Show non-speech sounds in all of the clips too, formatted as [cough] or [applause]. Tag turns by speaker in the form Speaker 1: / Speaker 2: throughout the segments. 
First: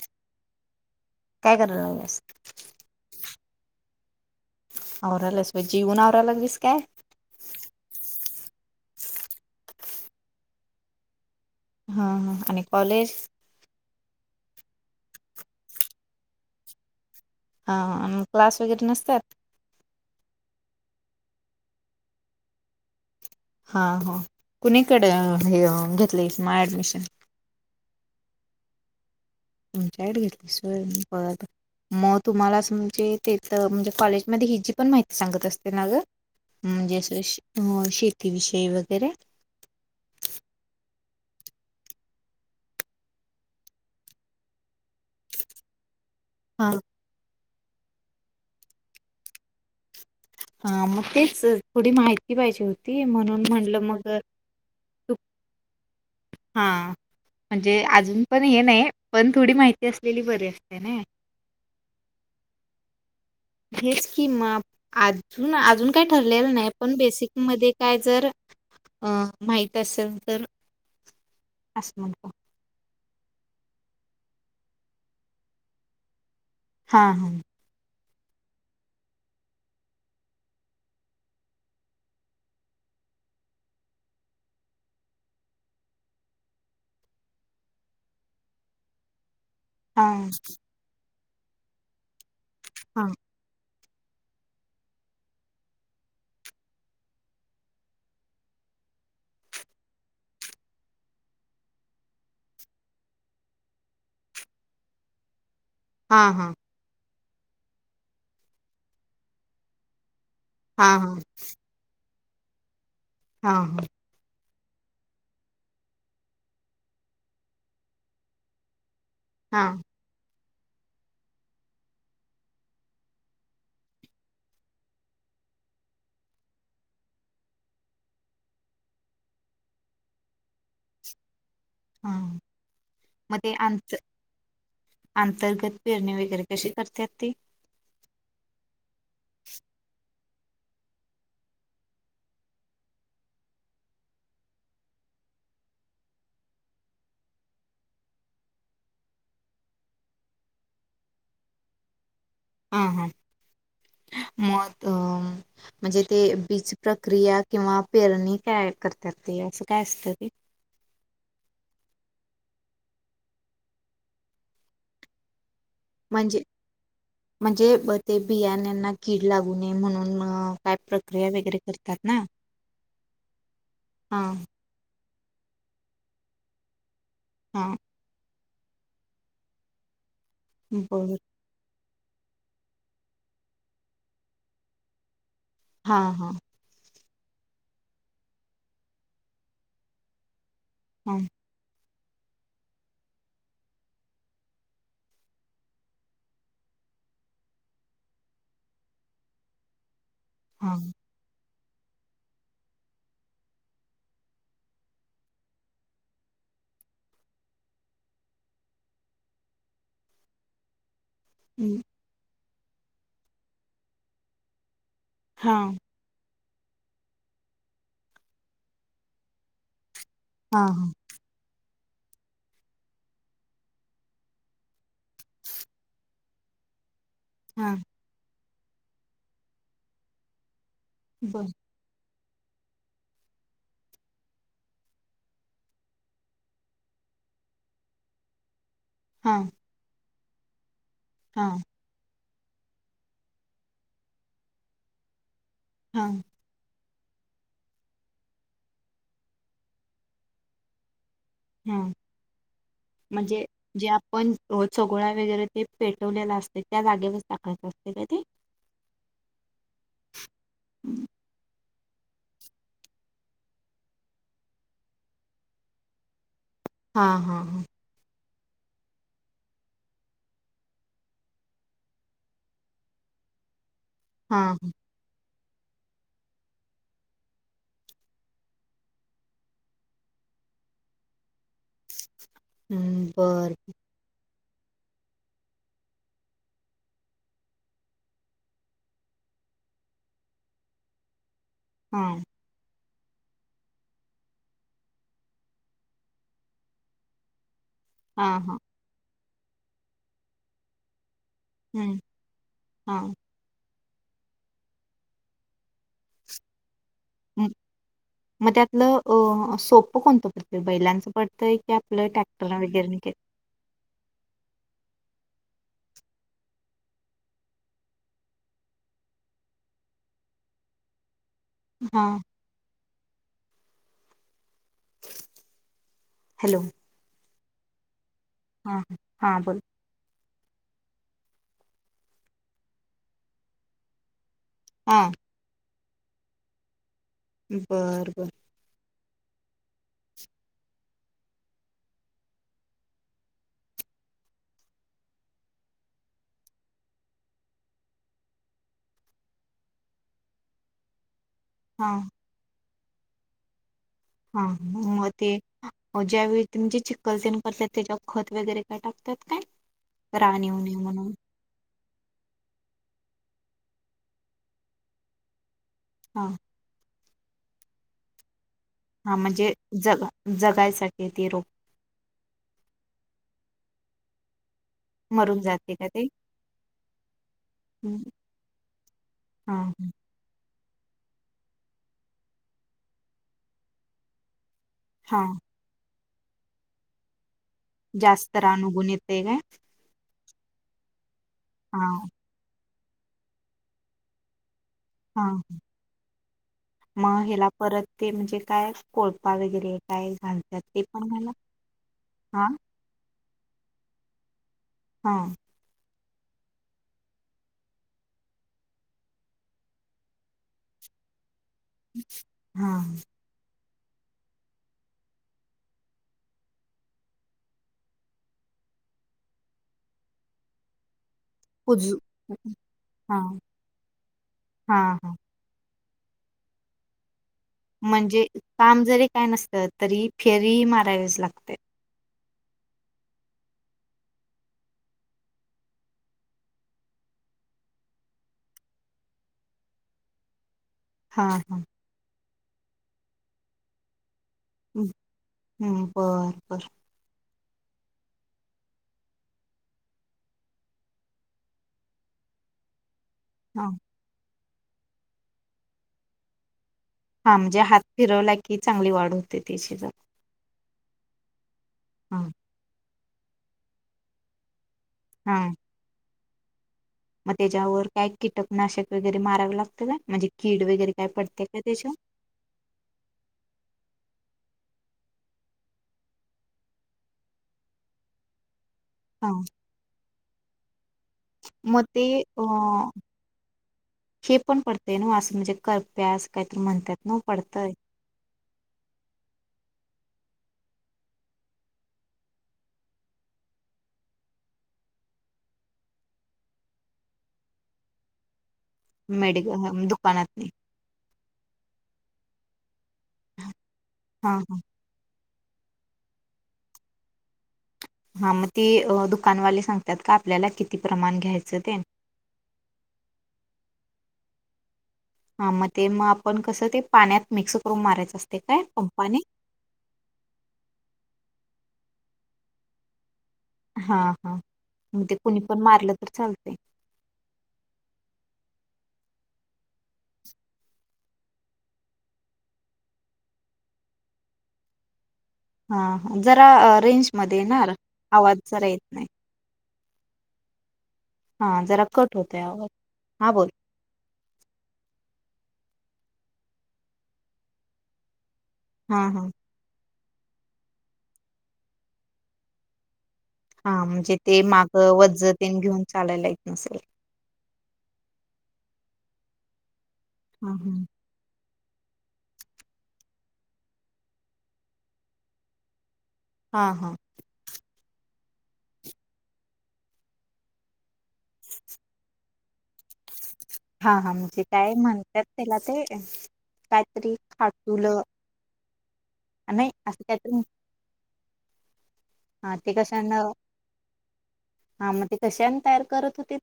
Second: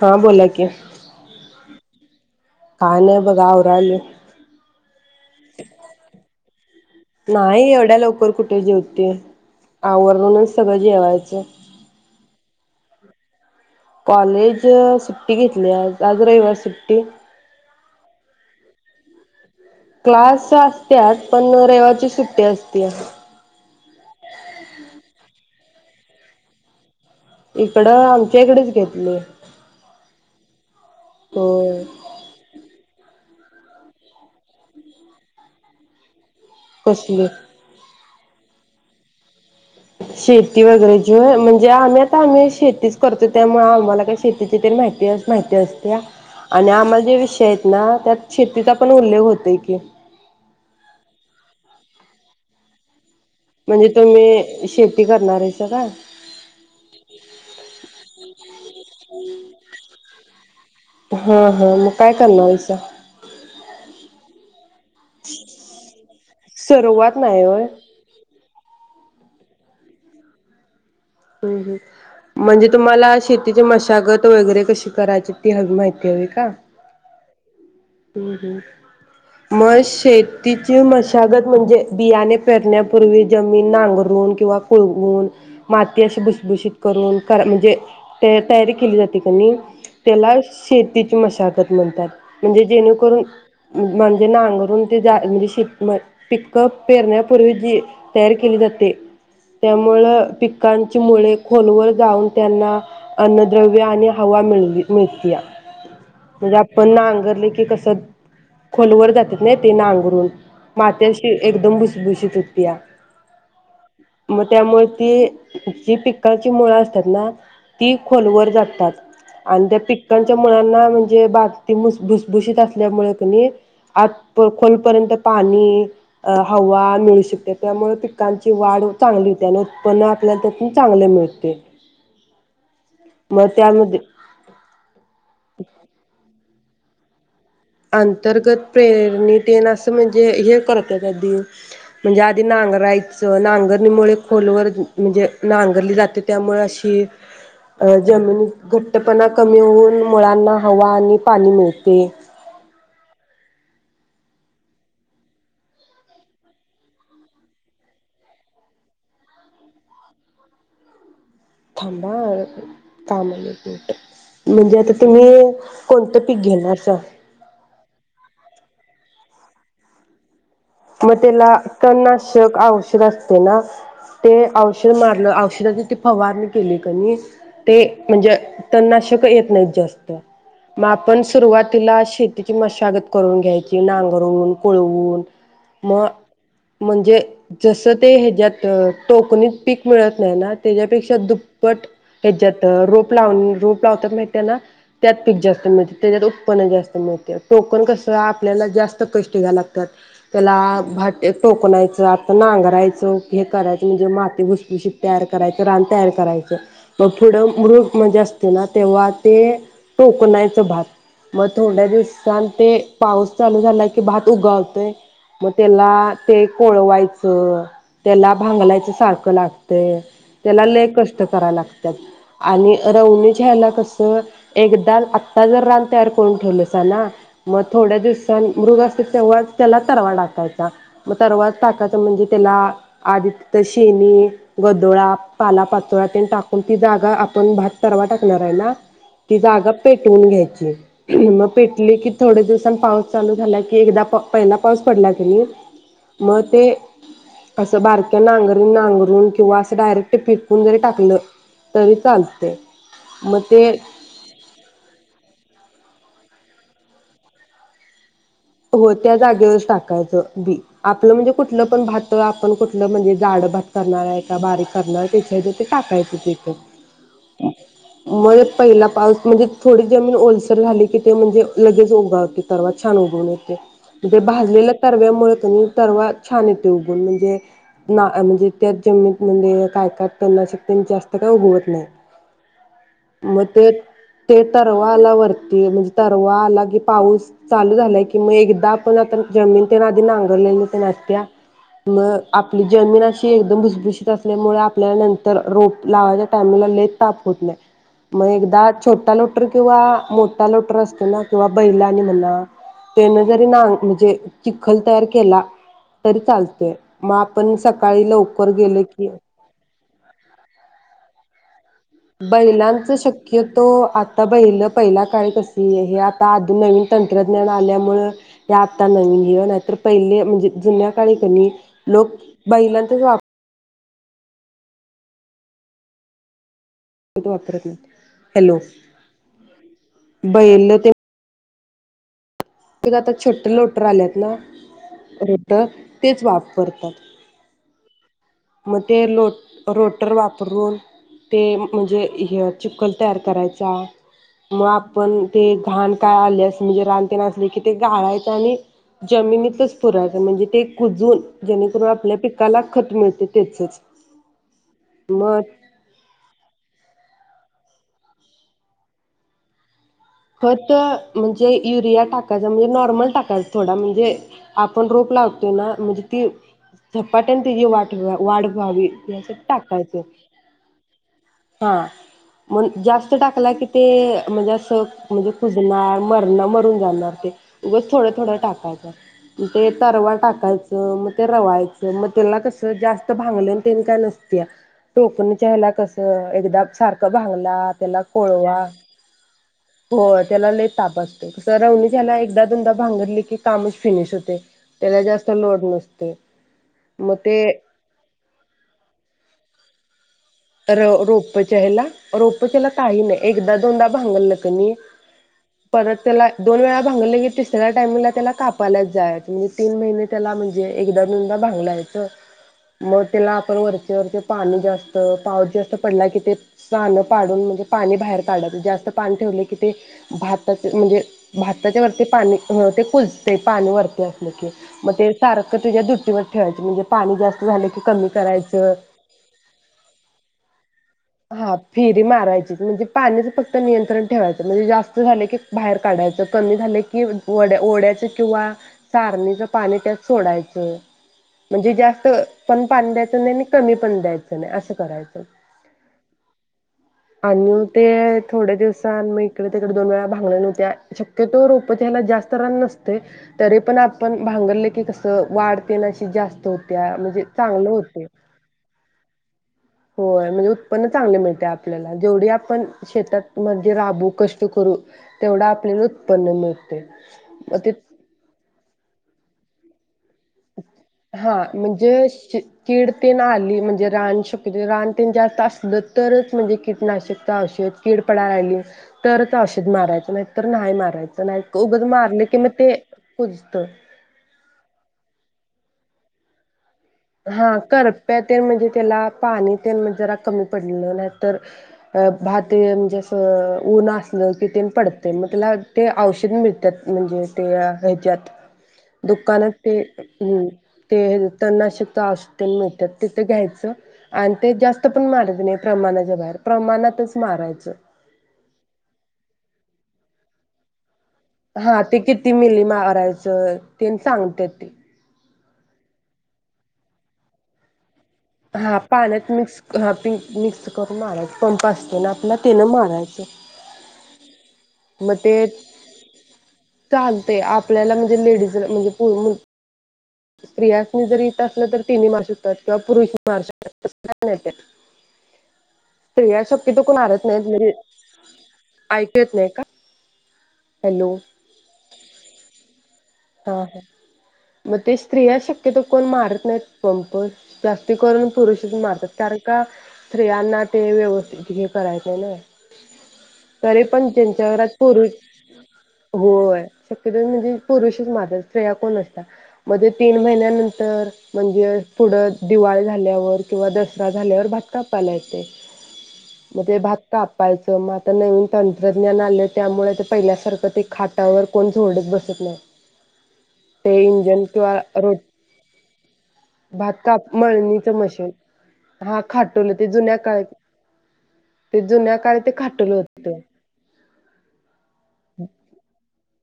Speaker 1: हा बोला कि,
Speaker 2: काय करायला लागल्यास?
Speaker 1: काय नाही बघा आले
Speaker 2: आवरायलास व्हय जेवून आवरायला लागलीस काय?
Speaker 1: नाही एवढ्या लवकर कुठे जेवतीय आवरूनच सगळं जेवायचं
Speaker 2: हा हा आणि कॉलेज
Speaker 1: कॉलेज अ सुट्टी घेतली आज, आज रविवार सुट्टी
Speaker 2: हा आणि क्लास वगैरे नसतात
Speaker 1: क्लास असत्या, पण रेवाची सुट्टी असती.
Speaker 2: हा हा कुणीकडे हे अ घेतलंय माय ॲडमिशन
Speaker 1: इकडं आमच्या इकडचं घेतली.
Speaker 2: [unintelligible] ते
Speaker 1: होय
Speaker 2: तिथं, म्हणजे कॉलेज मध्ये हिची पन माहिती सांगत असते ना ग?
Speaker 1: कसली
Speaker 2: [unintelligible] ते विषय वैगरे?
Speaker 1: शेती वगैरे ची होय म्हंजे आम्ही, तं आम्ही शेतीच करतोय त्यामुळे आम्हाला ते काय शेतीची माहिती, माहिती असतंय हा. आणि
Speaker 2: हा
Speaker 1: आम्हाला जे विषय दिलेत नाव त्यात शेतीचा पन उल्लेख होतोय कीं.
Speaker 2: हा, मग तेच थोडी माहिती पाहिजे होती. म्हणून म्हणलं
Speaker 1: म्हणजे
Speaker 2: मग
Speaker 1: तुम्ही शेती
Speaker 2: तू
Speaker 1: करणार हायसा काय?
Speaker 2: हा, म्हणजे अजून पन हे नाही. पन थोडी माहिती असलेली बरी असतय नाई?
Speaker 1: हा हा मग काय करणार आहेसा?
Speaker 2: हेच कीं मापं. अजून अजून काय ठरलेलं नाही पण
Speaker 1: सर्वात
Speaker 2: बेसिक
Speaker 1: नाही होय
Speaker 2: मध्ये काय जर अ माहित असेल तर
Speaker 1: हम्
Speaker 2: असं म्हणतो
Speaker 1: हम म्हणजे तुम्हाला असं शेतीची मशागत वगैरे कशी करायची ती हवी माहिती हवी का?
Speaker 2: हा हा.
Speaker 1: हं हं मग शेतीची मशागत म्हणजे बियाणे पेरण्यापूर्वी जमीन नांगरून, किंवा कुळवून माती अशी भुसभूशीत करून कर.. म्हंजे तं.. तयारी केली जाते काय?
Speaker 2: हा
Speaker 1: त्याला शेती ची मशागत म्हणतात. म्हणजे
Speaker 2: हा
Speaker 1: जेणेकरून म्हणजे नांगरून ते जा म्हंजे शिपण पीक पेरण्यापूर्वी जी तयारी केली जाते. त्यामुळं पिकांची मुळे खोलवर जाऊन त्यांना अन्नद्रव्य आणि हवा मिल मिळतीया.
Speaker 2: हा हा
Speaker 1: म्हणजे आपन नांग लं की कसं खोलवर जात्यात नाय ते नांगरून.
Speaker 2: हा
Speaker 1: माती
Speaker 2: हा
Speaker 1: अशी एकदम भुसभूशीत हुत्या.
Speaker 2: हा हा.
Speaker 1: मग त्यामुळे ती, जी पिक्काची मूळ असतात ना ती खोलवर जात्यात.
Speaker 2: हा
Speaker 1: अन् त्या पिकल च्या मुळाना म्हणजे बागती मुस भुसभूषित असल्यामुळे किनई, आत खोलपर्यंत पानी, हवा, मिळू शकते. त्यामुळे पिकांची वाढ चांगली होते. आणि उत्पन्न आपल्या त्यातून चांगले मिळते.
Speaker 2: हा, मं
Speaker 1: मग
Speaker 2: ते अंत..
Speaker 1: त्यामध्ये
Speaker 2: आंतर्गत पेरणी वैगरे कशी करत्यात ती?
Speaker 1: अंतर्गत? पेरणीतेन असं वेग जे हे करत्यात आदी, म्हंजे आदी नांगरायचं, नांगरणीमुळे खोलवर म्हंजे नांगरली जाते त्यामुळे अशी अं जमिनीत घट्टपना कमी होऊन मुळांना हवा आणि पानी मिळते.
Speaker 2: हं हं मग अ म्हणजे ते बीजप्रक्रिया किंवा पेरणी काय करतात ते असं काय असत ते?
Speaker 1: थांबा हं कामात होते. म्हणजे आता तुम्ही कोणतं पीक
Speaker 2: म्हणजे
Speaker 1: घेणारसा?
Speaker 2: म्हणजे ब ते बियानांना किड् लागू नये म्हणून म्
Speaker 1: म त्याला तननाशक औषध असतंय ना,
Speaker 2: हा
Speaker 1: ते औषध मार् ल, औषधाची ती फवारणी केली कनी
Speaker 2: हा
Speaker 1: ते म्हणजे तननाशकंयेत नाहीत जास्त. मग
Speaker 2: बर
Speaker 1: आपण सुरुवात् तिला शेतीची मशागत करून घ्यायची, नांगरुन, कोळवून म
Speaker 2: हां हां
Speaker 1: म्हणजे जसं ते हेच्यात टोकणीत पीक मिळत नाही ना त्याच्यापेक्षा
Speaker 2: हां
Speaker 1: दुप्पट हेच्यात रोप लावून रोप लावतात माहितीया ना त्यात पीक जास्त मिळतय, त्याच्यात उत्पन्न जास्त मिळतय, टोकण कसं आपल्याला जास्त कष्ट घ्याय लागत्यात. त्याला
Speaker 2: हां
Speaker 1: भाट्याचं टोकणायचं आता नांगरायचं, हे करायचं म्हणजे माती भुसभुशीत तयार करायचं, रान तयार करायचं, मग पुढं मृग म्हणजे असतय ना तेव्हा ते टोकणायचं भात. मग
Speaker 2: हं,
Speaker 1: थोड्या दिवसान ते पाऊस चालू झाला की भात उगावतय. म
Speaker 2: हां
Speaker 1: तेला ते कोळवायचं, त्याला भांगलायचं सारखं लागतंय. त्याला
Speaker 2: हां
Speaker 1: लय
Speaker 2: हां
Speaker 1: कष्ट करा लाग त्यात आणि रवणीच्या ह्याला कसं एकदा आत्ता जर रान तयार करून ठेवलंसा ना म
Speaker 2: हां
Speaker 1: थोड्या दिवसांन मृग असतील तेव्हाच त्याला त रवा टाकायचा. मग त
Speaker 2: बर
Speaker 1: रवात टाकायचा म्हणजे त्याला आधी ते शेनी, गदोळा, पालापाचोळा तेन टाकून ती जागा आपण भात त रवा टाकणार आहे ना ती
Speaker 2: हां
Speaker 1: जागा पेट टवून घ्यायचीआहे.
Speaker 2: हां
Speaker 1: म पेटले की थोड्या दिवसांन पाऊस चालू झाला की एकदा प पहिला पाऊस पडला कनी
Speaker 2: हां
Speaker 1: म ते असं बारक्या नांगरी नांगरून किंवा असं डायरेक्ट पीकून जरी टाकलं
Speaker 2: हा
Speaker 1: तरी चालते मग
Speaker 2: म्हणजे
Speaker 1: ते
Speaker 2: जे आपण ओ, चगोळा वगैरे ते पेटवलेला असते, त्या जागेवरच टाकायच असते काय ते?
Speaker 1: हो त्या जागेवरच टाक कायचं बी, आपलं म्हणजे कुठलं पण भात आपण कुठलं म्हणजे जाडं भात करणार आहे का बारीक करणार आहे त्याच्या तर ते टाकायचं तेथं.
Speaker 2: हा हा हा.
Speaker 1: म पहिला पाऊस म्हणजे थोडी जमीन ओलसर झाली की, ते म्हणजे लगेच उगावतय तरवा छान उगवने ते बे
Speaker 2: हां
Speaker 1: भाजलेल्या तरव्यामुळे तुम्ही तरवा छान येते उघून म्हणजे ना म्हणजे त्या जममीत म्हणजे काय काय त्यांना शकते जास्त काय उगवत नाही.
Speaker 2: हम्म
Speaker 1: मग
Speaker 2: बरं.
Speaker 1: ते ते तरवा आला वरती म्हणजे, तरवा आला की पाऊस चालू झालाय की की मग एकदा आपण आता जमीन त्या आधी नांगरलेल तेन आत्या मग
Speaker 2: हां
Speaker 1: आपली जमीन अशी एकदम भुशभुशीत असल्यामुळे आपल्याला नंतर रोप लावायच्या टाइमला लय ताप होत नाही. मग
Speaker 2: हां हां
Speaker 1: एकदा छोटा लो लटर किंवा मोठा लोटर असतो ना किंवा
Speaker 2: हं,
Speaker 1: बैलाने म्हणला.
Speaker 2: हां
Speaker 1: ते जरी ना सांग म्हणजे चिखल तयार केला, तरी चालतय.
Speaker 2: मग त्यातलं
Speaker 1: की
Speaker 2: अ सोपं कोणतं प बैलांचं प त [unintelligible]
Speaker 1: बैलांच शक्य तो, आता बैल पहिला काय कस. की हे आता अधून नवीन तंत्रज्ञान आल्यामुळं, ते आत्ता नवीन जीवन आहेत. तर पहिले म्हणजे जुन्या काळी. नी लोक
Speaker 2: हां
Speaker 1: बैलांचा वाप
Speaker 2: हॅलो.
Speaker 1: वापरत नाही.
Speaker 2: हा हा हा बोल.
Speaker 1: बैललं ते. त आता छोट्टे लोटर आलेत ना.
Speaker 2: हां
Speaker 1: रोटा तेच वापरतात.
Speaker 2: बर बर.
Speaker 1: मग ते लो रोटर वापरून ते, म्हणजे ह चिखखल तयार करायचा, मग आपण ते घाण काय आले अस म्हणजे रानते असलं की, ते गाळायच आणि जमिनीतच पुरायचं म्हणजे ते कुजून जेणेकरून
Speaker 2: हां
Speaker 1: आपल्या पिकाला. खत मिळतंय. तेचच
Speaker 2: हा मग ते ज्यावेळीजे चिखलते त्याच्या खत वगैरे काय टाकतात काय रान येऊ
Speaker 1: खत
Speaker 2: नये म्हणून
Speaker 1: म्हणजे युरिया टाकायचं म्हणजे नॉर्मल टाकाय का थोडा म्हणजे आपण रोप लावतो ना म्हणजे
Speaker 2: हा
Speaker 1: ते झपाट्यान तझी वाट वाढ
Speaker 2: हा म्हणजे जग जगायसाठी ते रोप
Speaker 1: [unintelligible] म्हणजे अस म्हणजे
Speaker 2: मरून जाते का
Speaker 1: खुजणार
Speaker 2: ते
Speaker 1: मरणं मरून जाणार ते उगच थोडं थोडं टाकायचं
Speaker 2: हा
Speaker 1: ते तरवा टाकायचं मग ते रवायचं मग त्याला कसं जास्त भांगले त्यानी काय नसत
Speaker 2: हा
Speaker 1: टोकन ला कस एकदा सारखं भांगलं
Speaker 2: जास्तरानु गुणित आहे
Speaker 1: हो त्याला ल तापासत राहला एकदा दोनदा नांगरली की कामच फिनिश होते त्याला
Speaker 2: हा
Speaker 1: जास्त लोड नसते
Speaker 2: मग ह्याला परत ते म्हणजे काय पाळकले काय घालतात ते पण घाला
Speaker 1: रोपच ह्याला
Speaker 2: हा
Speaker 1: रोपच्याला काही नाही एकदा दोनदा भांगर कणी
Speaker 2: हा
Speaker 1: परत त्याला दोन वेळा भांगले की तिसऱ्या टामिंगला त्याला कापायच जाय म्हणजे तीन महिने त्याला म्हणजे एकदा दोन भगयच
Speaker 2: हा
Speaker 1: मग त्याला आपण वर तेर ते पाणी जास्त पाऊस जास्त पडला की ते साणं पाडून म्हणजे पाणी बाहेर काढत जास्त पाणी ठेवले की ते भाताचे म्हणजे भाताच्या
Speaker 2: पुजू
Speaker 1: वरती पाणी ते
Speaker 2: हा
Speaker 1: कुजते पाणी वरती असले की
Speaker 2: हा
Speaker 1: मग ते
Speaker 2: हा
Speaker 1: सारक तुझ्या दुट ठेवायचे म्हणजे पाणी जास्त झालं की कमी
Speaker 2: म्हणजे
Speaker 1: करायचं
Speaker 2: काम जरी काय नसतात तरी फेरी म
Speaker 1: हा फिरी मारायची म्हणजे पाणीच फक्त नियंत्रण ठेवायचं म्हणजे जास्त झाले की बाहेर काढायचं कमी झाले कि्या ओढ्याच किंवा चारणीच पाणी त्यात सोडायचं
Speaker 2: हा हा
Speaker 1: म्हणजे जास्त पण पान द्यायचं नाही आणि कमी पण द्यायचं नाही असं करायचं.
Speaker 2: हम्म बर बर.
Speaker 1: आणि ते थोड्या दिवसांन मग इकड तिकड दोन वेळा भांगलन व्हत्या शक्यतो रोपच्याला जास्त रान नसत तरी
Speaker 2: हा
Speaker 1: पण आपण भांगरले की कसं वाढतेन अशी जास्त होत
Speaker 2: हा म्हणजे हात फिरवला की चांगली वाढ होते त्या शेतात
Speaker 1: चांगलं मिळतंय आपल्याला जेवढी आपण शेतातमध्ये राबू कष्ट करू तेवढ आपले उत् पणम
Speaker 2: म त्येच्यावर काय कीटकनाशक वगैरे मारावी लागत ना
Speaker 1: हा म्हणजे कीडतीन आली म्हणजे रानशक रान तेन जास्त असलं तरच म्हणजे कीटनाशकता अशी कीड पडा यली
Speaker 2: हा
Speaker 1: तरच औषध मारायचं नाही तर नाही मारायचं नाही उगंच
Speaker 2: मग ते
Speaker 1: मारले कि
Speaker 2: अ
Speaker 1: म ते कुजत.
Speaker 2: ते नव्हं असं म्हणजे करप्या असं काहीत म्हणतात ना
Speaker 1: हा
Speaker 2: पडतंय
Speaker 1: करप्या तेन म्हणजे त्याला पाणी तेन म्हणजे जरा कमी पडलं नाहीतर अ भात म्हणजे अस ऊनं असलं की तेन पडतय मग त्याला ते औषध मिळतात म्हणजे ते ह्याच्यात दुकाना
Speaker 2: मेडिक
Speaker 1: ते
Speaker 2: दुकानात
Speaker 1: तननाशक पास्न मिटत [unintelligible] तिथं घ्यायचं आणि
Speaker 2: हा
Speaker 1: ते
Speaker 2: हा
Speaker 1: जास्त पण मार प्रमाणाच्या बाहेर प्रमाणातच मारायचं.
Speaker 2: हा मग ते दुकानवाले सांगतात का आपल्याला किती प्रमाण घ्यायचं
Speaker 1: हा ते किती मिली मारायचं तेन सांगत्यात. ते.
Speaker 2: हा मग ते मग आपण कसं ते पाण्यात मिक्स करून मारायचं. असते काय
Speaker 1: हा
Speaker 2: पंपाने
Speaker 1: पाण्यात मिक्स ह प मिक्स करून मारायच पंप असत ऊनातन तेनं मारायच.
Speaker 2: हा हा.
Speaker 1: मग ते
Speaker 2: कुणी पण मारलं तर चालतंय
Speaker 1: चालतय आपल्याला म्हणजे लेडीज म्हणजे होूण [unintelligible] स्त्रियासनी जर इथं असलं तर तिन्ही मारू शकतात. किंवा पुरुष ही मारू शकतात. तसं काय नाहीय ते.
Speaker 2: हा जरा रेंज मध्ये
Speaker 1: नाहीत
Speaker 2: येणार?
Speaker 1: म्हणजे
Speaker 2: आवाज जरा येत नाही.
Speaker 1: ऐकू येत का हॅलो
Speaker 2: हा जरा कट होतय आवो
Speaker 1: व व तेस स्त्रिया शक्यतो कोण मारत नाहीत पंपर्स प्लास्टिकवरून पुरुषच
Speaker 2: हा
Speaker 1: मारतात
Speaker 2: हा
Speaker 1: कारण का स्त्रियांना ते व्यवस्थित हे करायचं ना तरी
Speaker 2: हा
Speaker 1: पण
Speaker 2: म्हणजे ते
Speaker 1: त्यांच्या घरात
Speaker 2: माग
Speaker 1: पुरुष
Speaker 2: वज तेन घेऊन चालायला येत
Speaker 1: होय
Speaker 2: नसेल
Speaker 1: शक्यतो म्हणजे पुरुष दस्ते या कोन असता मध्ये ते तीन
Speaker 2: हा
Speaker 1: महिन्यानंतर म्हणजे पुढं दिवाळी झाल्यावर किंवा दसरा झाल्यावर भात कापपायला येते
Speaker 2: हा हा
Speaker 1: म्ते
Speaker 2: हा
Speaker 1: भात कापायच तर मग आता नवीन तंत्रज्ञान आलं त्यामुळे ते पहिल्यासारखं ते खाटावर कोण झोडत बसत नाही
Speaker 2: हा
Speaker 1: ते
Speaker 2: हा म्हणजे
Speaker 1: इंजन
Speaker 2: काय
Speaker 1: किंवा रोट
Speaker 2: म्हणतात त्याला ते
Speaker 1: भात
Speaker 2: काहीतरी
Speaker 1: काप मळणीचं
Speaker 2: खाटुलं
Speaker 1: मशीन हा
Speaker 2: नाही
Speaker 1: खाटोल ते
Speaker 2: असं
Speaker 1: जुन्या
Speaker 2: काहीतरी
Speaker 1: काळ ते जुन्या काळी
Speaker 2: हा ते
Speaker 1: खाटोल होत.
Speaker 2: कशानं हा मग ते कशानं तयार करत होते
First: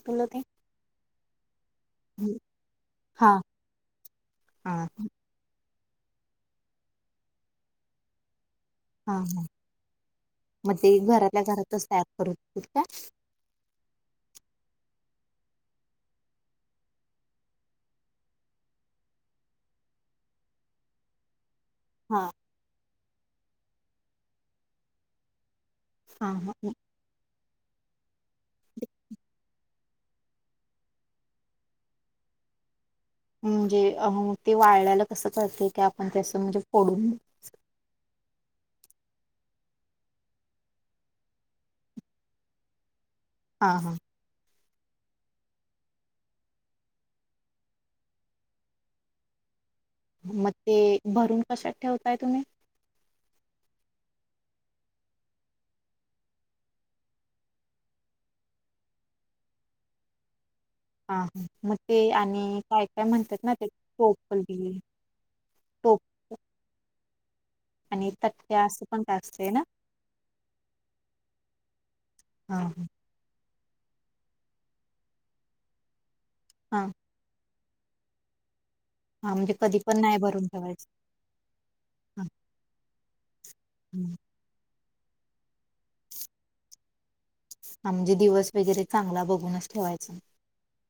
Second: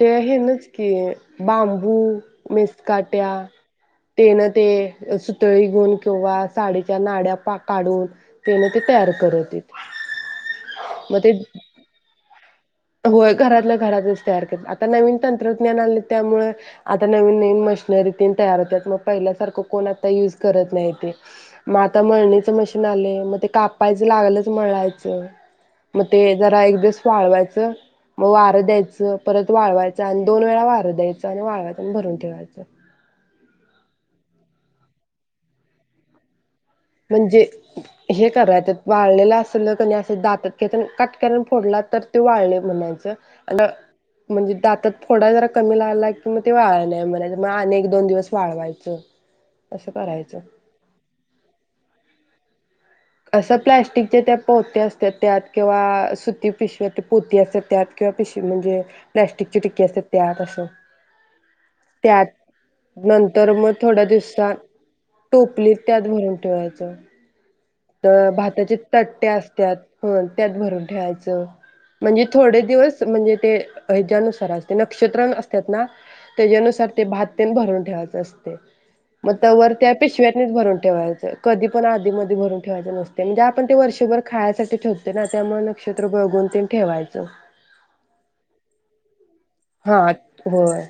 Speaker 1: ते या हेनच की बांबू
Speaker 2: हा
Speaker 1: मिेसकाट्या तेन ते
Speaker 2: हा हा
Speaker 1: सुतळी गुण किंवा साडीच्या नाड्या काढून तेन ते तयार
Speaker 2: हा
Speaker 1: करत
Speaker 2: ह
Speaker 1: होतीत.
Speaker 2: मग ते घरातल्या घरातच तयार करत होतीत काय
Speaker 1: होय घरातल्या घरातच तयार कर आत आता नवीन तंत्रज्ञान आणलेत त्यामुळ आता नवीन नवीन मशनरी तेन तयार होतात मग पहिल्यासारख कोण आता युज करत नाही ते मआता
Speaker 2: हा
Speaker 1: मळणीचं मशीन आले म ते काप कापायचं लागलच मळ्याचं म ते
Speaker 2: हा हा
Speaker 1: जरा एक दिवस वाळवायच च म वारं द्यायचं परत वाळवायच आणि दोन वेळा वारं द्यायचं आणि वाळवायचं आणि भरून ठेवायचं.
Speaker 2: म्हणजे अ ते वाळ्याल कसं कळते क आपण ते असं म्हणजे फोडून
Speaker 1: म्हणजे हे कराय वाळलेलं असल कनय असं दातात खेचुन कट करन फोडला तर ते वाळले म्हणायचं अ
Speaker 2: हा हा
Speaker 1: म्हणजे दात त थोडा जरा कमी लागला की म ते वाळ नाही म्हणायच म आणि एक दोन दिवस वाळवायचं असं करायचं
Speaker 2: म ते भरून कशात ठेव ताय तुम्ही
Speaker 1: असं प्लॅस्टिकच्या त्या पोत्या असतात त्यात किंवा सुती पिशवी पोती असत त्यात किंवा पिशवी म्हणजे प्लॅस्टिकची टिकी असतात त्यात असं
Speaker 2: हा हा मग ते
Speaker 1: त्यात
Speaker 2: आणि काय काय म्हणतात
Speaker 1: नंतर
Speaker 2: ना ते
Speaker 1: मग थोड्या दिवसा
Speaker 2: टोपली
Speaker 1: टोपलीत त्यात
Speaker 2: टोप
Speaker 1: भरून ठेवायचं
Speaker 2: आणि
Speaker 1: तर
Speaker 2: तट्ट्या
Speaker 1: भाताचे
Speaker 2: असं पण काय
Speaker 1: तट्टे
Speaker 2: असतंय ना
Speaker 1: असत्याात त्यात भरून ठेवायचं म्हणजे थोडे
Speaker 2: हा
Speaker 1: दिवस म्हणजे ते हे ज्यानुसार असते नक्षत्र असतात ना त्याज्या
Speaker 2: हा
Speaker 1: नुसार ते भात तेन भरून ठेवाच असते. म
Speaker 2: हा
Speaker 1: त
Speaker 2: म्हणजे
Speaker 1: वर
Speaker 2: कधी
Speaker 1: त्या
Speaker 2: पण नाही
Speaker 1: पिशव्यातनी भरून ठेवायचं कधी पण
Speaker 2: हा
Speaker 1: आधीमध्यी भरून खायचं नसतय ते पण वर्षभर खायांच ते ठेवते ना त्यामुळे नक्षत्र बघून तेण ठेवायचं.
Speaker 2: हा म्हणजे दिवस वगैरे चांगला बघू
Speaker 1: हाट होय.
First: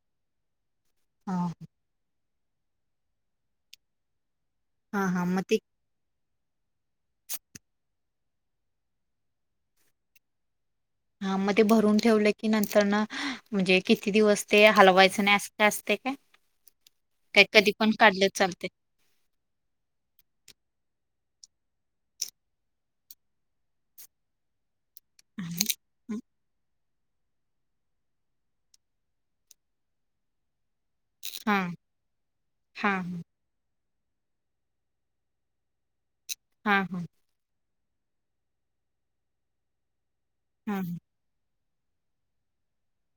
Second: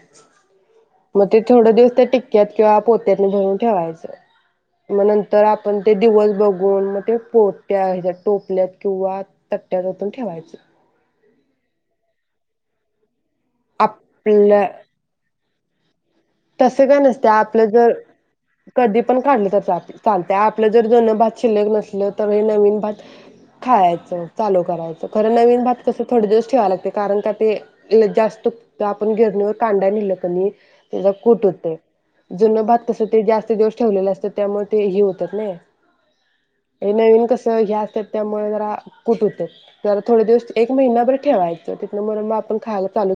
Speaker 1: म
Speaker 2: हा
Speaker 1: ते थोड दिवस ते टिक त्यात किंवा पोत्यातन भरून ठेवायचं
Speaker 2: हा
Speaker 1: म
Speaker 2: हा मग
Speaker 1: नंतर आपण ते दिवस गोड म ते पोट्या ह्याज्यात टोपल्यात किंवा तट्ट्यात ओतून ठेवायचं.
Speaker 2: हां म भरून ठेवलं की नंतर न म्हणजे किती दिवस ते हलवायचं नाय अस हे असतय
Speaker 1: तस काय नसतय आपलं जर
Speaker 2: काढलं चालते
Speaker 1: कधी पण काढलं तर चालत आपलं जर जूनं भात शिल्लक नसलं तर हे नवीन भात खायचं चालू करायचं. खर नवीन भात कस थोडे दिवस ठेवायला लागतय. कारण का ते जास्त फक्त आपण गिरणीवर कांडायला नेल कणी त्याचा कुट
Speaker 2: हा
Speaker 1: होतय जुनं भात
Speaker 2: हा
Speaker 1: कस ते जास्त दिवस ठेवलेलं असतय त्यामुळे ते हे होतात नाही.
Speaker 2: हा हा
Speaker 1: हे नवीन कसं हे अस. त्यामुळे जरा कुट होतय परत. थोडे दिवस एक
Speaker 2: हा
Speaker 1: महिनाभर ठेवायच. तर तितन मुरून मग आपण खायला चालू.